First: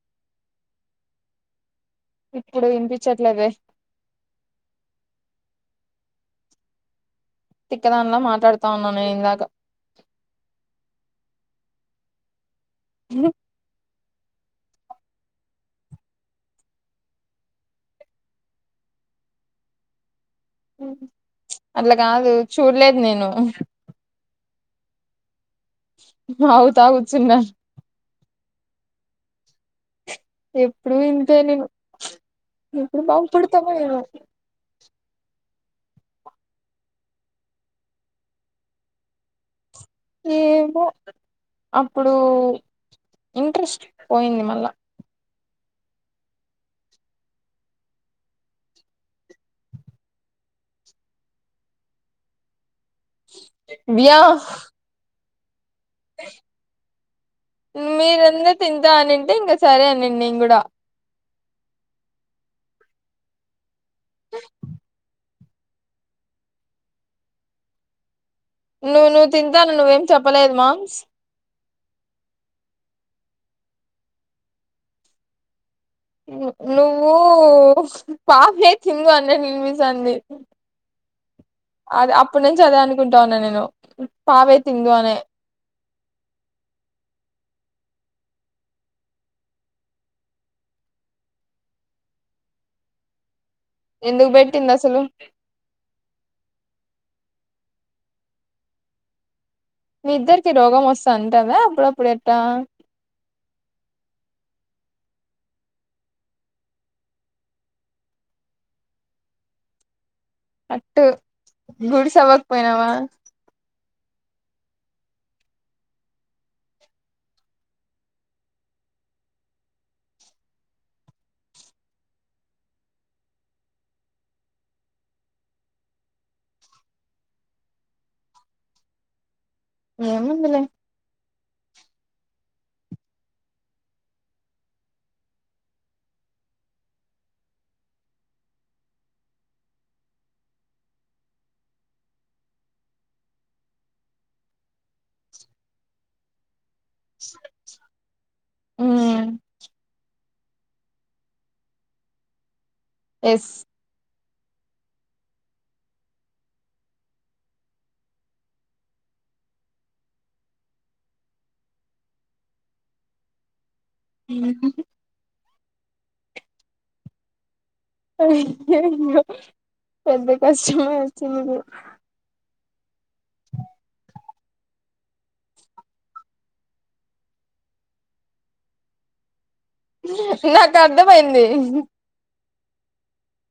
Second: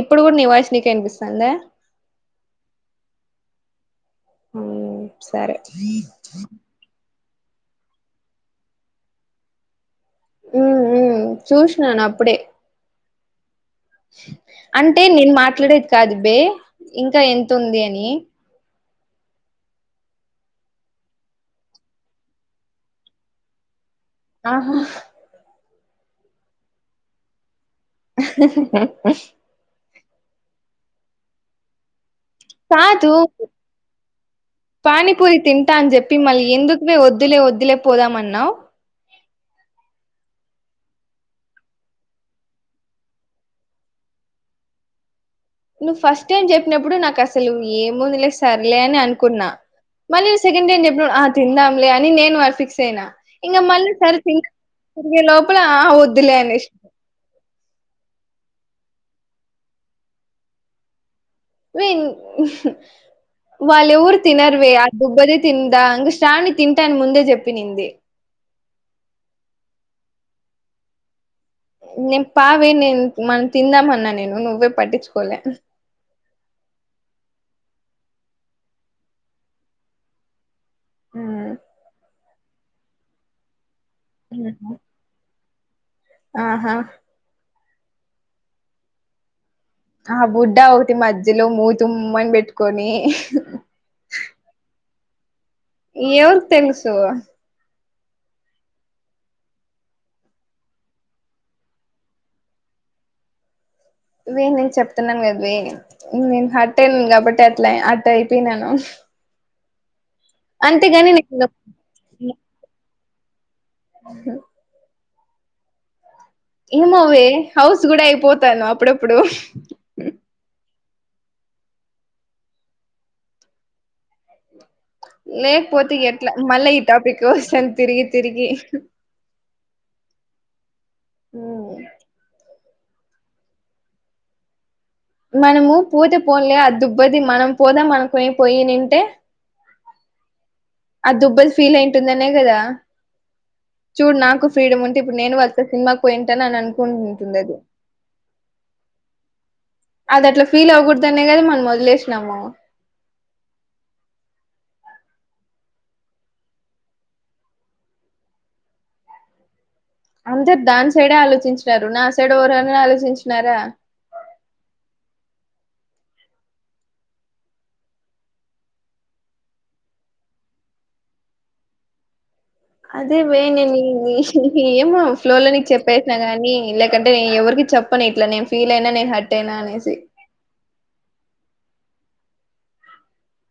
ఇప్పుడు కూడా నీ వాయిస్ నీకే వినిపిస్తాందా ఇప్పుడు వినిపించట్లేదే సరే తిక్కదానిలా మాట్లాడతా ఉన్నాను నేను ఇందాక ఉ ఊ చూసినను అప్పుడే [inaudible] అంటే నేను మాట్లాడేది కాదు బే ఇంకా ఎంత ఉంది అని అట్లా కాదు చూడలేదు నేను ఆహా తాగుతా కూర్చున్న [inaudible] ఎప్పుడు ఇంతే నేను ఎప్పుడు కాదు బాగు పడతామో ఏమో పానీపూరి తింటా అని చెప్పి మళ్ళీ ఎందుకువే వద్దులే వద్దులే పోదామన్నావ్ ఏమో అప్పుడు ఇంట్రెస్ట్ పోయింది మళ్ళ నువ్వు ఫస్ట్ టైం చెప్పినప్పుడు నాకు అసలు ఏముందు లే సర్లే అని అనుకున్నా మల్లి సెకండ్ టైమ్ చెప్పినప్పుడు ఆ తిందాంలే అని నేను వాన్ ఫిక్స్ సేనా ఇంగ మళ్ళీ సరి వ్యా సిం లో మీరంద తింతా అనింటే ఇంకా సరే అనిండు నేను కూడా వే వాళ్ళ ఎవరు తినరువే ఆ దుబ్బది తిందా ఇంకా శావణి తింటాని ముందే చెప్పినింది నువ్వు నువ్వు తింతాను అని నువ్వేం చెప్పలేదు మామ్స్ నేను పావే నేను మనం తిందామన్నా నేను నువ్వే పట్టించుకోలే నువ్వు పాపే తిందు అన్న వినిపిస్ తాంది అదే అప్పటి నుంచి అదే అనుకుంటా ఉన్నా నేను పావే తిందు అనే ఆహా ఆ బుడ్డ ఒకతి మధ్యలో మూతి ఉమ్ అని పెట్టుకొని ఎందుకు బెట్టింది అసలు ఎవర్ తెలుసు మీ ఇద్దరికి రోగం వస్తా అంటాదా అప్పుడప్పుడు ఎట్ట వే నేను చెప్తున్నాను కదవే నేను హట్ అయినాను కాబట్టే అట్ల అట్ట అయిపోయినాను హట్టు అంతేగాని నేను గుడిస్ అవ్వకపోయినావా హ్మ్ ఏమోవే హౌస్ కూడా అయిపోతాను అప్పుడప్పుడు లేకపోతే ఎట్లా మళ్ళ ఈ టాపిక్ కోస్తాను తిరిగి తిరిగి ఏముందిలె ఊమ్ మనము పోతే పోన్లే ఆ దుబ్బది మనం పోదాం అనుకుని పోయినింటె [inaudible] ఆ దొబ్బది ఫీల్ అయింటుందనే కద చూడు నాకు ఫ్రీడమ్ ఉంటె ఇప్పుడు నేను అత్త సినిమాకు పోయిఉంట అని అను కుంటుంది అది ఉమ్ అది అట్ల ఫీల్ అవకూడదనే కద మనం వదిలేషినము ఎస్ అందరు దాని సైడే ఆలోచించినారు నా సైడ్ ఎవరన్న ఆలోచించినార ఉమ్ ఉహు అయ్యయ్యో పెద్ద కష్టమే వచ్చింది అదే వే నేన్ చేషిన్ ఏమో ఫ్లో లో నీకు చెప్పేసిన గాని లేకంటే నే ఎవరికి చెప్పను ఇట్ల నేను ఫీల్ అయిన నేను హార్ట్ అయిన అని నాకు అర్థమయింది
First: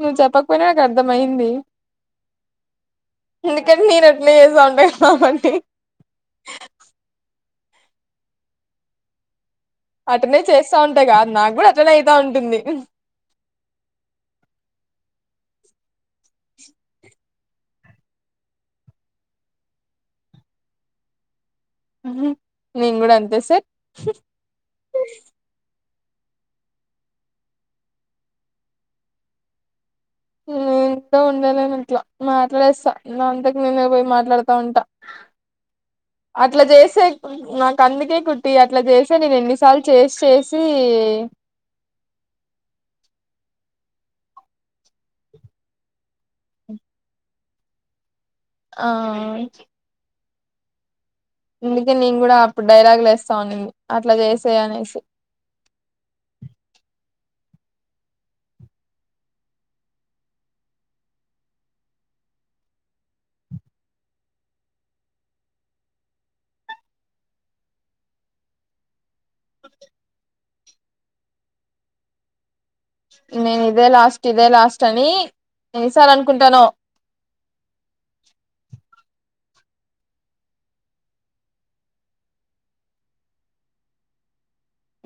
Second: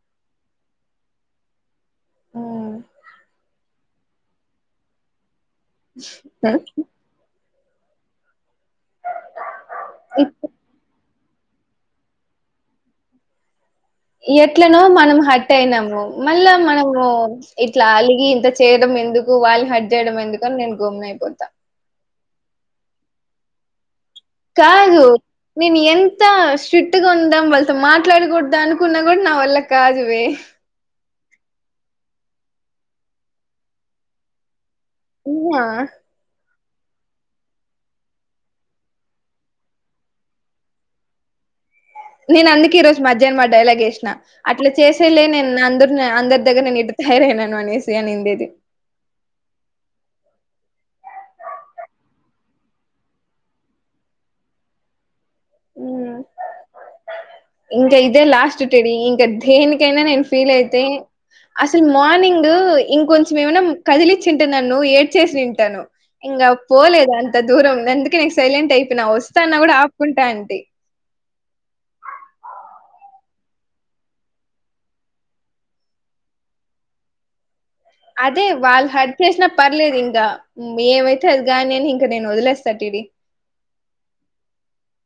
నువ్వు చెప్పకపోయిన నాకు అర్థం అయింది ఎందుకంటె నేను ఎట్నే చేస్త ఉంట కాబట్టి ఆమ్ అటనే చేస్తా ఉంటా గ నాకు కూడ అటనే అయితా ఉంటుంది ఎట్లనో మనం హట్ అయినాము మళ్ళా మనము ఇట్ల అలిగి ఇంత చేయడం ఎందుకు వాళ్ళని హార్ట్ చేయడం ఎందుకు అని నేను గమ్మున అయిపోత ఉమ్ నేన్ కూడ అంతే సర్ కాదు నేన్ ఎంత్ త స్ట్రిట్ గా ఉందాం వాళ్ళతో మాట్లాడకూడదనుకున్నా కూడ నా వల్ల కాదు వే హ్ త ఉండలే నట్ల మాట్లేస్త నా అంతకి నేను పోయి మాట్లాడుతా ఉంట ఉమ్మ్ నా అట్ల చేస్తే నాకు అందుకే కుట్టి అట్ల చేసే నేను ఎన్నిసార్లు చేసి చేసీ నేను అందుకే ఈ రోజు మధ్యాహ్నం మా డైలాగ్ ఏషిన అట్ల చేసేలే నేను అందరు అందరి దగ్గర నేను ఇట్ట తయారైనాను అనేసి అనిండేది ఆ అందుకే నేన్ గూడ అప్పుడు డైలాగులేస్తావునింది అట్ల చేస్తది అనేసి ఊమ్ ఇంక ఇదే లాస్ట్ టెడి ఇంక దేనికైన నేను ఫీలైతే అసలు మార్నింగ్ ఇంకొంచం ఏమైన కదిలిచ్చుంటే నన్ను ఏడ్చేసుంటాను ఇంక పోలేదు అంత దూరం గందుకే నేన్ సైలెంట్ అయిపోయిన ఒస్తా అన్న కూడ ఆపుకుంటాంది నేను ఇదే లాస్ట్ ఇదే లాస్ట్ అని ఎన్ని సార్లు అనుకుంటనో అదే వాళ్ళు హట్ చేసినా పర్లేదింక ఏమైతే అదిగాని అని ఇంక నేను వదిలేస్త టిడి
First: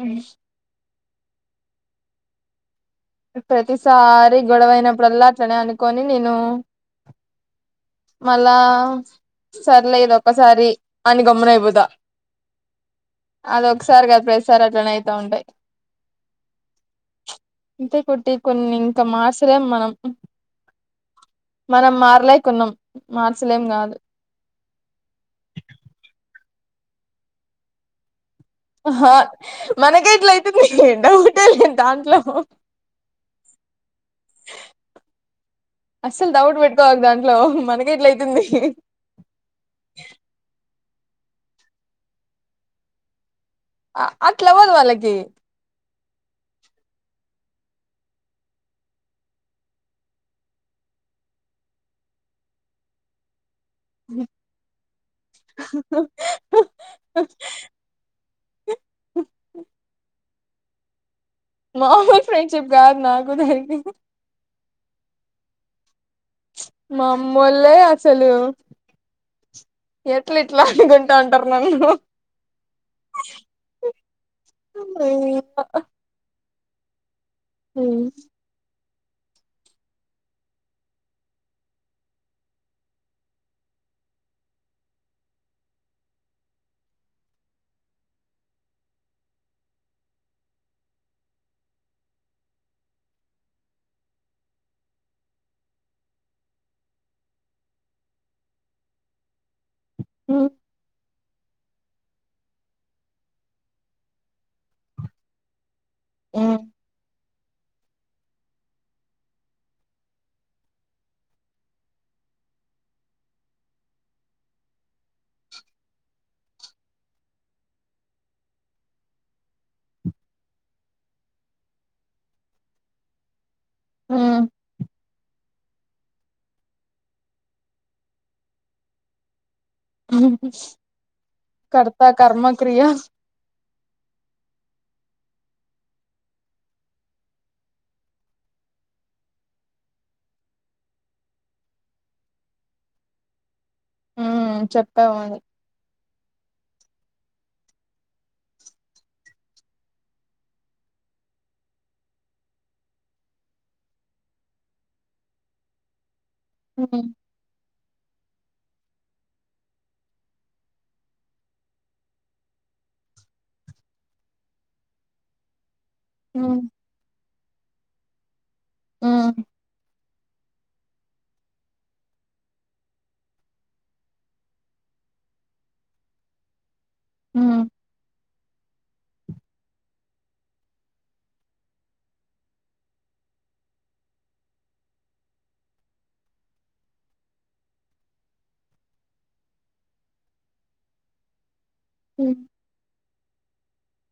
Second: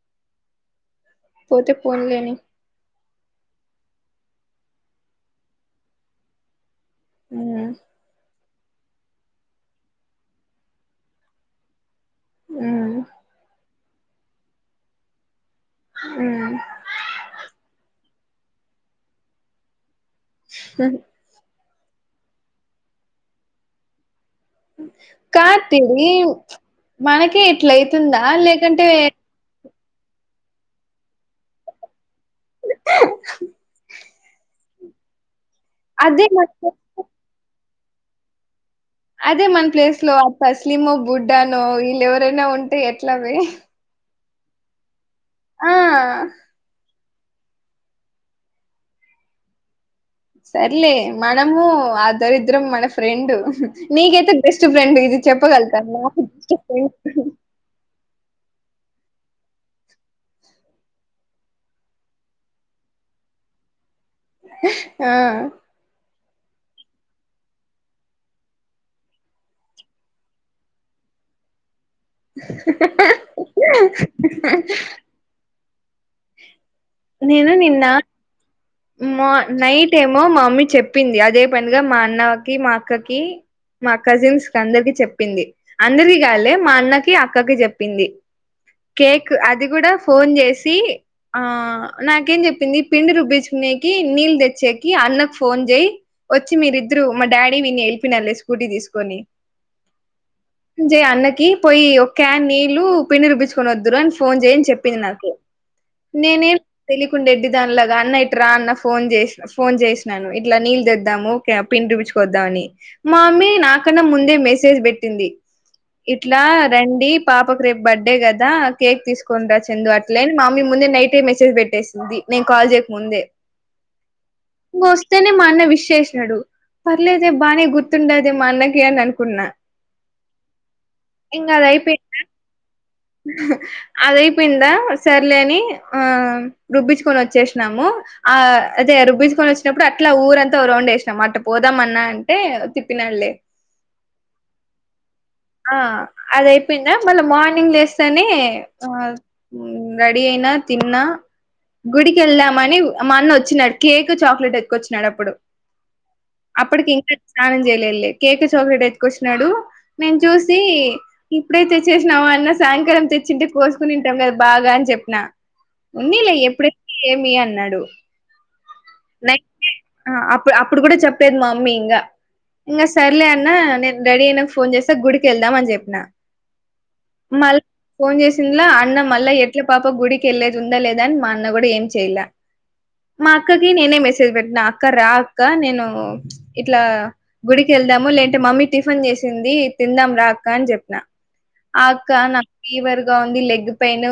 ఉమ్ పోతే పోన్లేని ప్రతిసారి గొడవైనప్పుడుల్ల అట్లనే అనుకోని నేను ఉమ్మ్ మళ్ళా సర్లే ఇదొక్క సారి అని గమ్మున అయిపోత హ్మ్ అదొకసారి కాదు ప్రతిసారి అట్లనే అయితా ఉంటయి ఉమ్ అంతే కుట్టి కొన్ని ఇంక మార్సలేం మనం [unintelligible] మనం మార్లేకున్నాం మార్చలేం కాదు కాద్ తీరి మనకే ఇట్లైతుందా అ లేకంటే ఆహా మనకే ఇట్లయితుంది డౌటే లేదాంట్లో అదే అస్సలు మన డౌట్ ప్లేస్ పెట్టుకోవద్దు దాంట్లో మనకే ఇట్లా అయితుంది అదే మన ప్లేస్ లో ఆ తస్లిమో బుడ్డానో ఈళ్ళేవరైనా ఉంటే ఎట్లవే అట్లవ్వదు వాళ్ళకి ఆ సర్లే మనము ఆ దరిద్రం మన ఫ్రెండు నీకైతే బెస్ట్ ఫ్రెండ్ ఇది చెప్పగలుగుతాను [unintelligible] మామూల్ ఫ్రెండ్షిప్ కాదు నాకు దానికి ఆ మమ్మోలే అసలు ఎట్ల ఇట్ల అనుకుంటా ఉంటారు నన్ను [unintelligible] నేను నిన్న హ్మ్. మా నైట్ ఏమో మా మమ్మీ చెప్పింది అదే పనిగా మా అన్నకి మా అక్కకి మా కజిన్స్కందరికి చెప్పింది అందరికి కాదులే మా అన్నకి అక్కకి చెప్పింది కేక్ అది కూడా ఫోన్ చేసి ఆ నాకేం చెప్పింది పిండి రుబ్బించుకునేకి నీళ్ తెచ్చేకి అన్నకు ఫోన్ చేయ్ వచ్చి మీరి ద్దురు మా డాడీ విని వెలిపోయినలే స్కూటీ తీసుకొని హ్మ్. జై అన్నకి పోయి ఓ క్యానీళ్ళు పిండి రుబ్బింపించుకొని వద్దురు అని ఫోన్ చేయ్ అని చెప్పింది నాకు నేనే హ్మ్. తెలికుండ ఎడ్డీ దాని లాగా అన్న ఇట్రా అన్న ఫోన్ చేస్ ఫోన్ చేసినాను ఇట్లా నీళ్లు తెద్దాము ఓకే పిండి రుబ్బింపించుకొద్దామని మా అమ్మీ నాకన్నా ముందే మెసేజ్ పెట్టింది ఇట్లా రండి పాపకు రేపు బర్త్డే కదా కేక్ తీసుకొని రా చెందు అట్లేని మా మీ ముందే నైటే మెసేజ్ పెట్టేసింది నేను కాల్ చేయక ముందే హ్మ్. ఇంకొస్తేనే మా అన్న విష్ చేసినాడు పర్లేదే బానే గుర్తుండాదే మా అన్నకి అని అనుకున్నా ఇంగ అది అయిపోయి కర్త కర్మ క్రియా అదయిపోయింద సర్లేని ఆ రుబ్బించుకొని వచ్చేసినాము ఆ అయితే రుబ్బించుకొని వచ్చినప్పుడు అట్లా ఊరంతా ఓ రౌండ్ వేసినాం అట్ట పోదాం అన్నా అంటే తిప్పినాళ్లే హ్మ్ చెప్పావు అది ఆ అదైపోయిందా మళ్ళ మార్నింగ్ లేసి స్తానే ఆ రెడీ అయినా తిన్నా గుడికి వెళ్దామని మా అన్న వచ్చినాడు కేక్ చాక్లెట్ ఎత్తుకొచ్చినాడు అప్పుడు అప్పటికి హ్మ్ ఇంకా స్నానం చేయ్ లెలె కేక్ చాక్లెట్ ఎతుకొచ్చినాడు నేను చూసి ఇప్పుది తేచ్చేసినవా అన్న సాయంకాలం తెచ్చింటే కోసుకుని తింటాం కదా బాగా అని చెప్పిన ఉన్నిలే హ్మ్ ఎప్పుడైతే ఏమి అన్ న్నడు హ్మ్ అప్పుడు అప్పుడు కూడా చెప్పలేదు మా మమ్మీ ఇంకా ఇంగ సర్లే అన్నా నేను రెడీ అయినక ఫోన్ చేస్తా గుడికి వెళ్దామని చెప్పిన మళ్ళ హ్మ్ ఫోన్ చేసి తిన్ల అన్న మళ్ళా ఎట్ల పాప గుడికి వెళ్ళది ఉందా లేదని మా అన్న కూడా ఏం చెయల మా అక్కకి నేనే మెసేజ్ పెట్టిన అక్క రా అక్క నేను ఇట్లా గుడికి వెళ్దాము లేంటే మమ్మీ టిఫిన్ చేసింది తిందాం రాక్క అని చెప్పిన అక్క హ్మ్ నాక్ ఫీవర్గ ఉంది లెగిత్ పెను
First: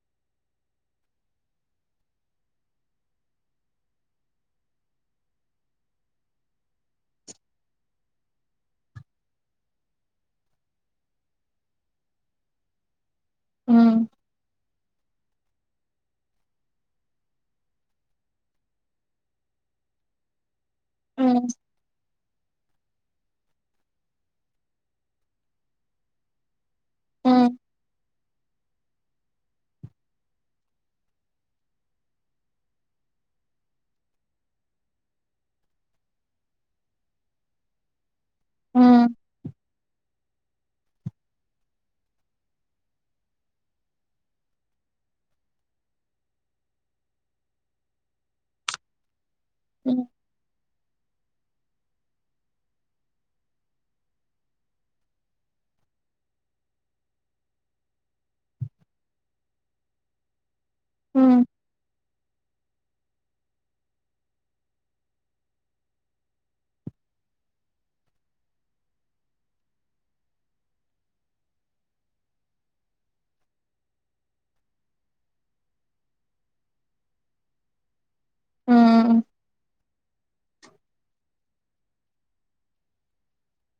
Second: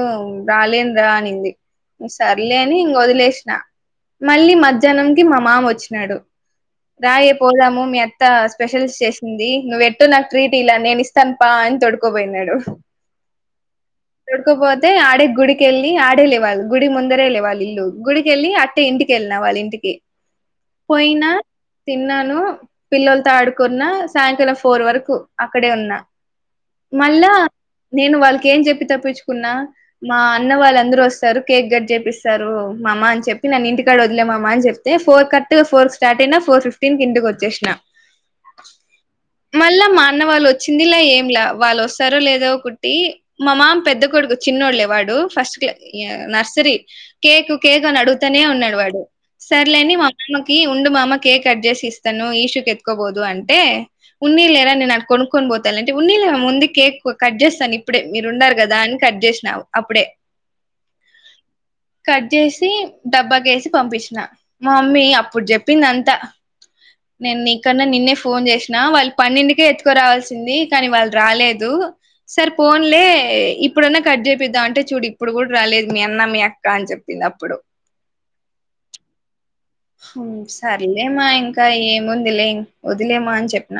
రాలేన్రా అనింది సర్లే అని ఇంగ వదిలేసిన మళ్ళీ మధ్యాహ్నం కి మా మామ వచ్చినాడు రాయే పోదాము మీ అత్త స్పెషలిస్ చేసింది నువ్ ఎట్టో నాకు ట్రీట్ ఇయాల నేనిస్తాను పా తొడుకోబోయినాడు హ్మ్ తొడుకోపోత్ తే ఆడే గుడికెళ్ళి ఆడే లేవాలి గుడి ముందరే లేవాలి ఇల్లు గుడికెళ్ళి అట్టే ఇంటికెళ్ళిన వాళ్ళ ఇంటికి పోయినా హ్మ్ తిన్నను పిల్లల్తో ఆడుకున్న సాయంకాలం ఫోర్ వరకు అక్కడే ఉన్నా మళ్ళా హ్మ్. నేను వాళ్ళకి ఏం చెప్పి తప్పించుకున్నా మా అన్న వాళ్ళు అందరూ వస్తారు కేక్ గట్ చేపిస్తారు ఓ మమా అని చెప్పి నన్నింటికాడ వదిలేమమా అని చెప్తే ఫోర్ కరక్ట్గా ఫోర్ క స్టార్ట్ అయినా ఫోర్ ఫిఫ్టీన్ కి ఇంటికి వచ్చేసినా అది మళ్ళా మా అన్నవాళ్ళు వచ్చిందిలా ఏంలా వాళ్ళు వస్తారో లే దో కుట్టి మా మామ్ పెద్ద కొడుకు చిన్నోళ్లే వాడు ఫస్ట్ క్లా య్ నర్సరీ కే కు కేకు అడుగుతనే ఉన్నాడు వాడు సర్లేని మ మామ కి ఉండు మామ కేక్ కడ్జసి ఇస్తాను ఈషూ కెత్కోబోదు అంటే ఉన్నీలేరా నేను అటు కొనుకొని పోతా అంటే ఉన్నీళ్ ముందు కేక్ కట్ చేస్తాను ఇప్పుడే మీరు ఉండారు కదా అని కట్ చేసినా అప్పుడే కట్ జేసి డబ్బాకేసి పంపిచ్చినా మా మమ్మీ అప్పుడు చెప్పింది అంతా నేను నీకన్నా నిన్నే ఫోన్ చేసిన వాళ్ళు పన్నిండుకే ఎత్తుకురావాల్సింది కానీ వాళ్ళు రాలేదు సారె పోన్లే ఇప్పుడన్నా కట్ జేపిద్దాం అంటే చూడు ఇప్పుడు కూడా రాలేదు మీ అన్న మీ అక్క అని చెప్ ప్పింది అప్పుడు మ్ హ్మ్ సర్లేమా ఇంకా ఏముంది లే వదిలేమా అని చెప్పిన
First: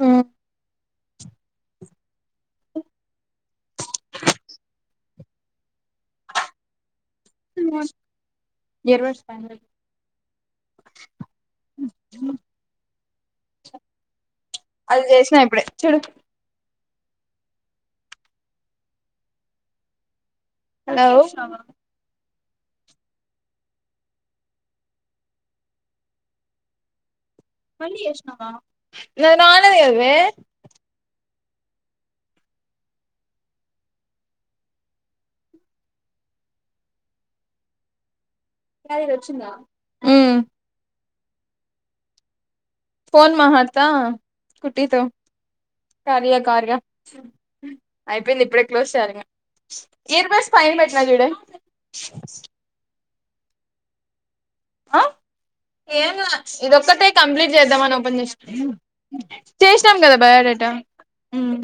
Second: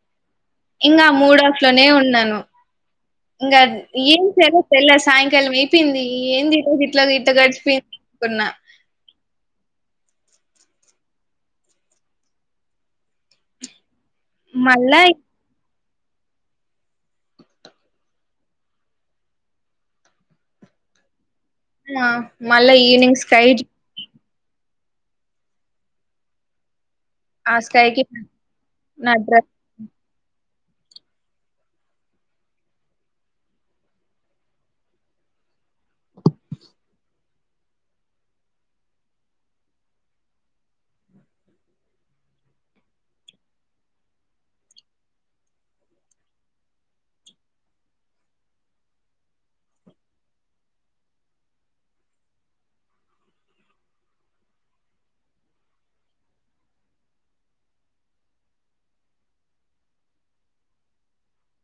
మ్ ఇంగా మూడాఫ్ లోనే ఉన్నాను ఇంగ ఏం చేయాలో తెల్లా సాయంకాలం అయిపోయింది ఏం ఈరోజు ఇట్లా తి ట్ట గడిచిపో [inaudible] కున్న [inaudible] మళ్ళా అల్ చేసినా ఇప్పుడే చుడు హలో మా మళ్ళా ఈనింగ్స్కైడ్ ఆ మళ్ళి స్కైకి చెస్నావా నా నే డ్రెస్ నాలు ఏవ్వే [inaudible] హరిదొచ్చిందా మ్ ఫోన్ మహాటత కుట్టి తో కార్య కార్య అయిపోయింది ఇప్పుడే క్లోజ్ చేయాలింగ ఇయర్ బడ్స్ పైన పెట్టినా జూడే అ ఏంలా ఇదొక్కటే కంప్లీట్ చేద్దామని ఓపెన్ చేస్ చేసినాం కదా బయాడ్ ట మ్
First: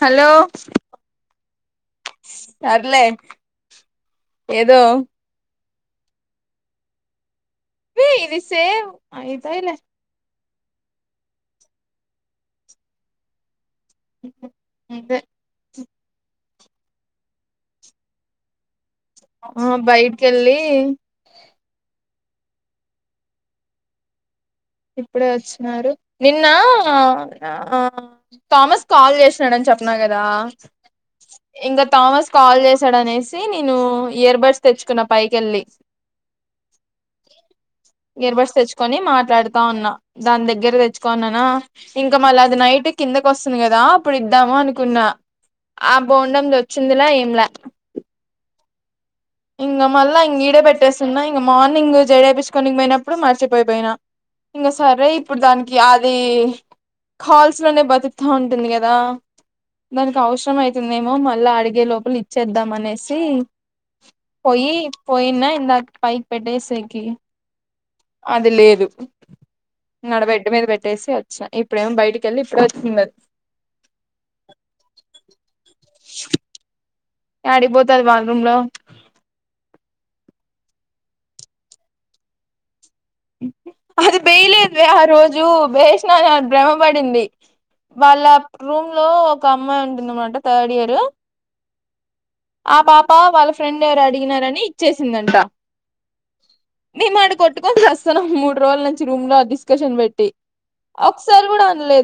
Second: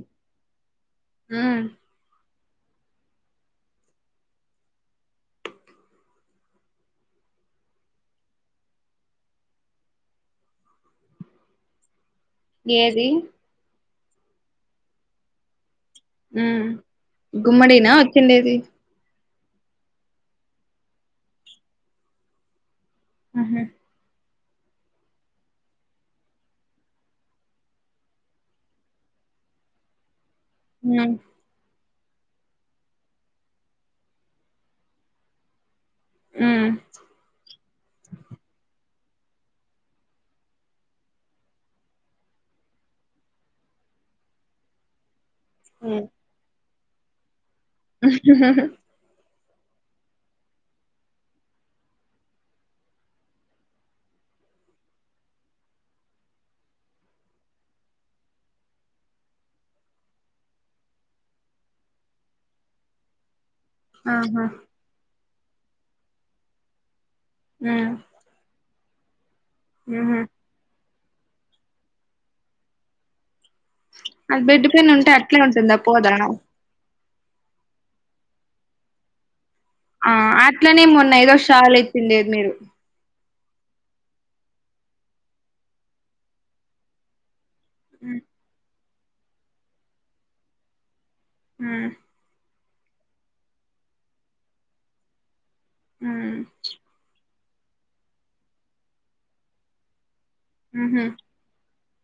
హలో మ్ సర్లే ఏదో వే ఇది సేవ్ అయితాయిలె ఏది? నువ్వే మ్ గుమ్మడీనా వచ్చిండేది. ఆ బైట్కెళ్ళీ అహ ఇప్పుడే వచ్చినారు. నిన్నా ఆ థామస్ కాల్ చేసినాడన్ చె చెప్నా కదా ఇంగ థామస్ కాల్ చేసాడనేసి నేను ఇయర్ బర్డ్స్ తెచ్చుకున్న పైకెళ్ళి మ్ ఇయర్ బర్డ్స్ తెచ్చుకొని మాట్లాడ్ దాన్నా దాన్ దగ్గర తెచ్చుకో అన్ననా ఇంకా మళ్ళ అది నైట్ కిందకొస్తుంది గదా అప్పుడ్ ఇద్దా ము అనుకున్నా ఆ బోండంద్ వచ్చిందిల ఏంలా [inaudible] ఇంగ మళ్ళ ఇంగీడే పెట్టేస్తున్నా ఇంగ మార్నింగ్ జడేపిచ్కోనిక్ పోయినప్పుడు మర్చిపోయి పోయినా ఇంగ సరే ఇప్పుడు దానికి అదీ కాల్స్లోనే బతుకుతా ఉంటుంది గదా దానిక్ అవసరం అయితుందేమో మళ్ళా అడిగే లోపల్ ఇచ్చేద్దాం అనేసి ఆహా పోయి పోయిన్న ఇందాక్ పైక్ పెట్టేసేకీ అది లేదు నే మ్మ్ ఆడ బెడ్ మీద పె ట్టేసి వచ్చా ఇప్పుడేమో బయటికెళ్ళి ఇప్పుడే వచ్చింద అద్ బెడ్ పైనుంటే అట్లే ఉంటుందా పోదా? యాడిక్ పోతది బాత్రూమ్లో ఆ అట్లనే మొన్న ఐదో షాల్ ఎక్కిందే మీరు అది బేయలేదువే ఆ రోజు బేసిన అన్ అద్ భ్రమ పడింది. మ్మ్ వాళ్ళ రూమ్లో ఒక అమ్మాయి ఉంటుందన్మాట థర్డ్ ఇయర్ ఆ ఆ పాప వాళ్ళ ఫ్రెండ్ ఎవరో అడిగినారని ఇచ్చేసిందంట. మ్ కొట్టుకోన్ సస్తన్నం మూడ్ రోజుల్నుంచి రూమ్లో ఆ డిస్కషన్ పెట్టి మ్మ్ ఒక్సార్ గుడా అన్లే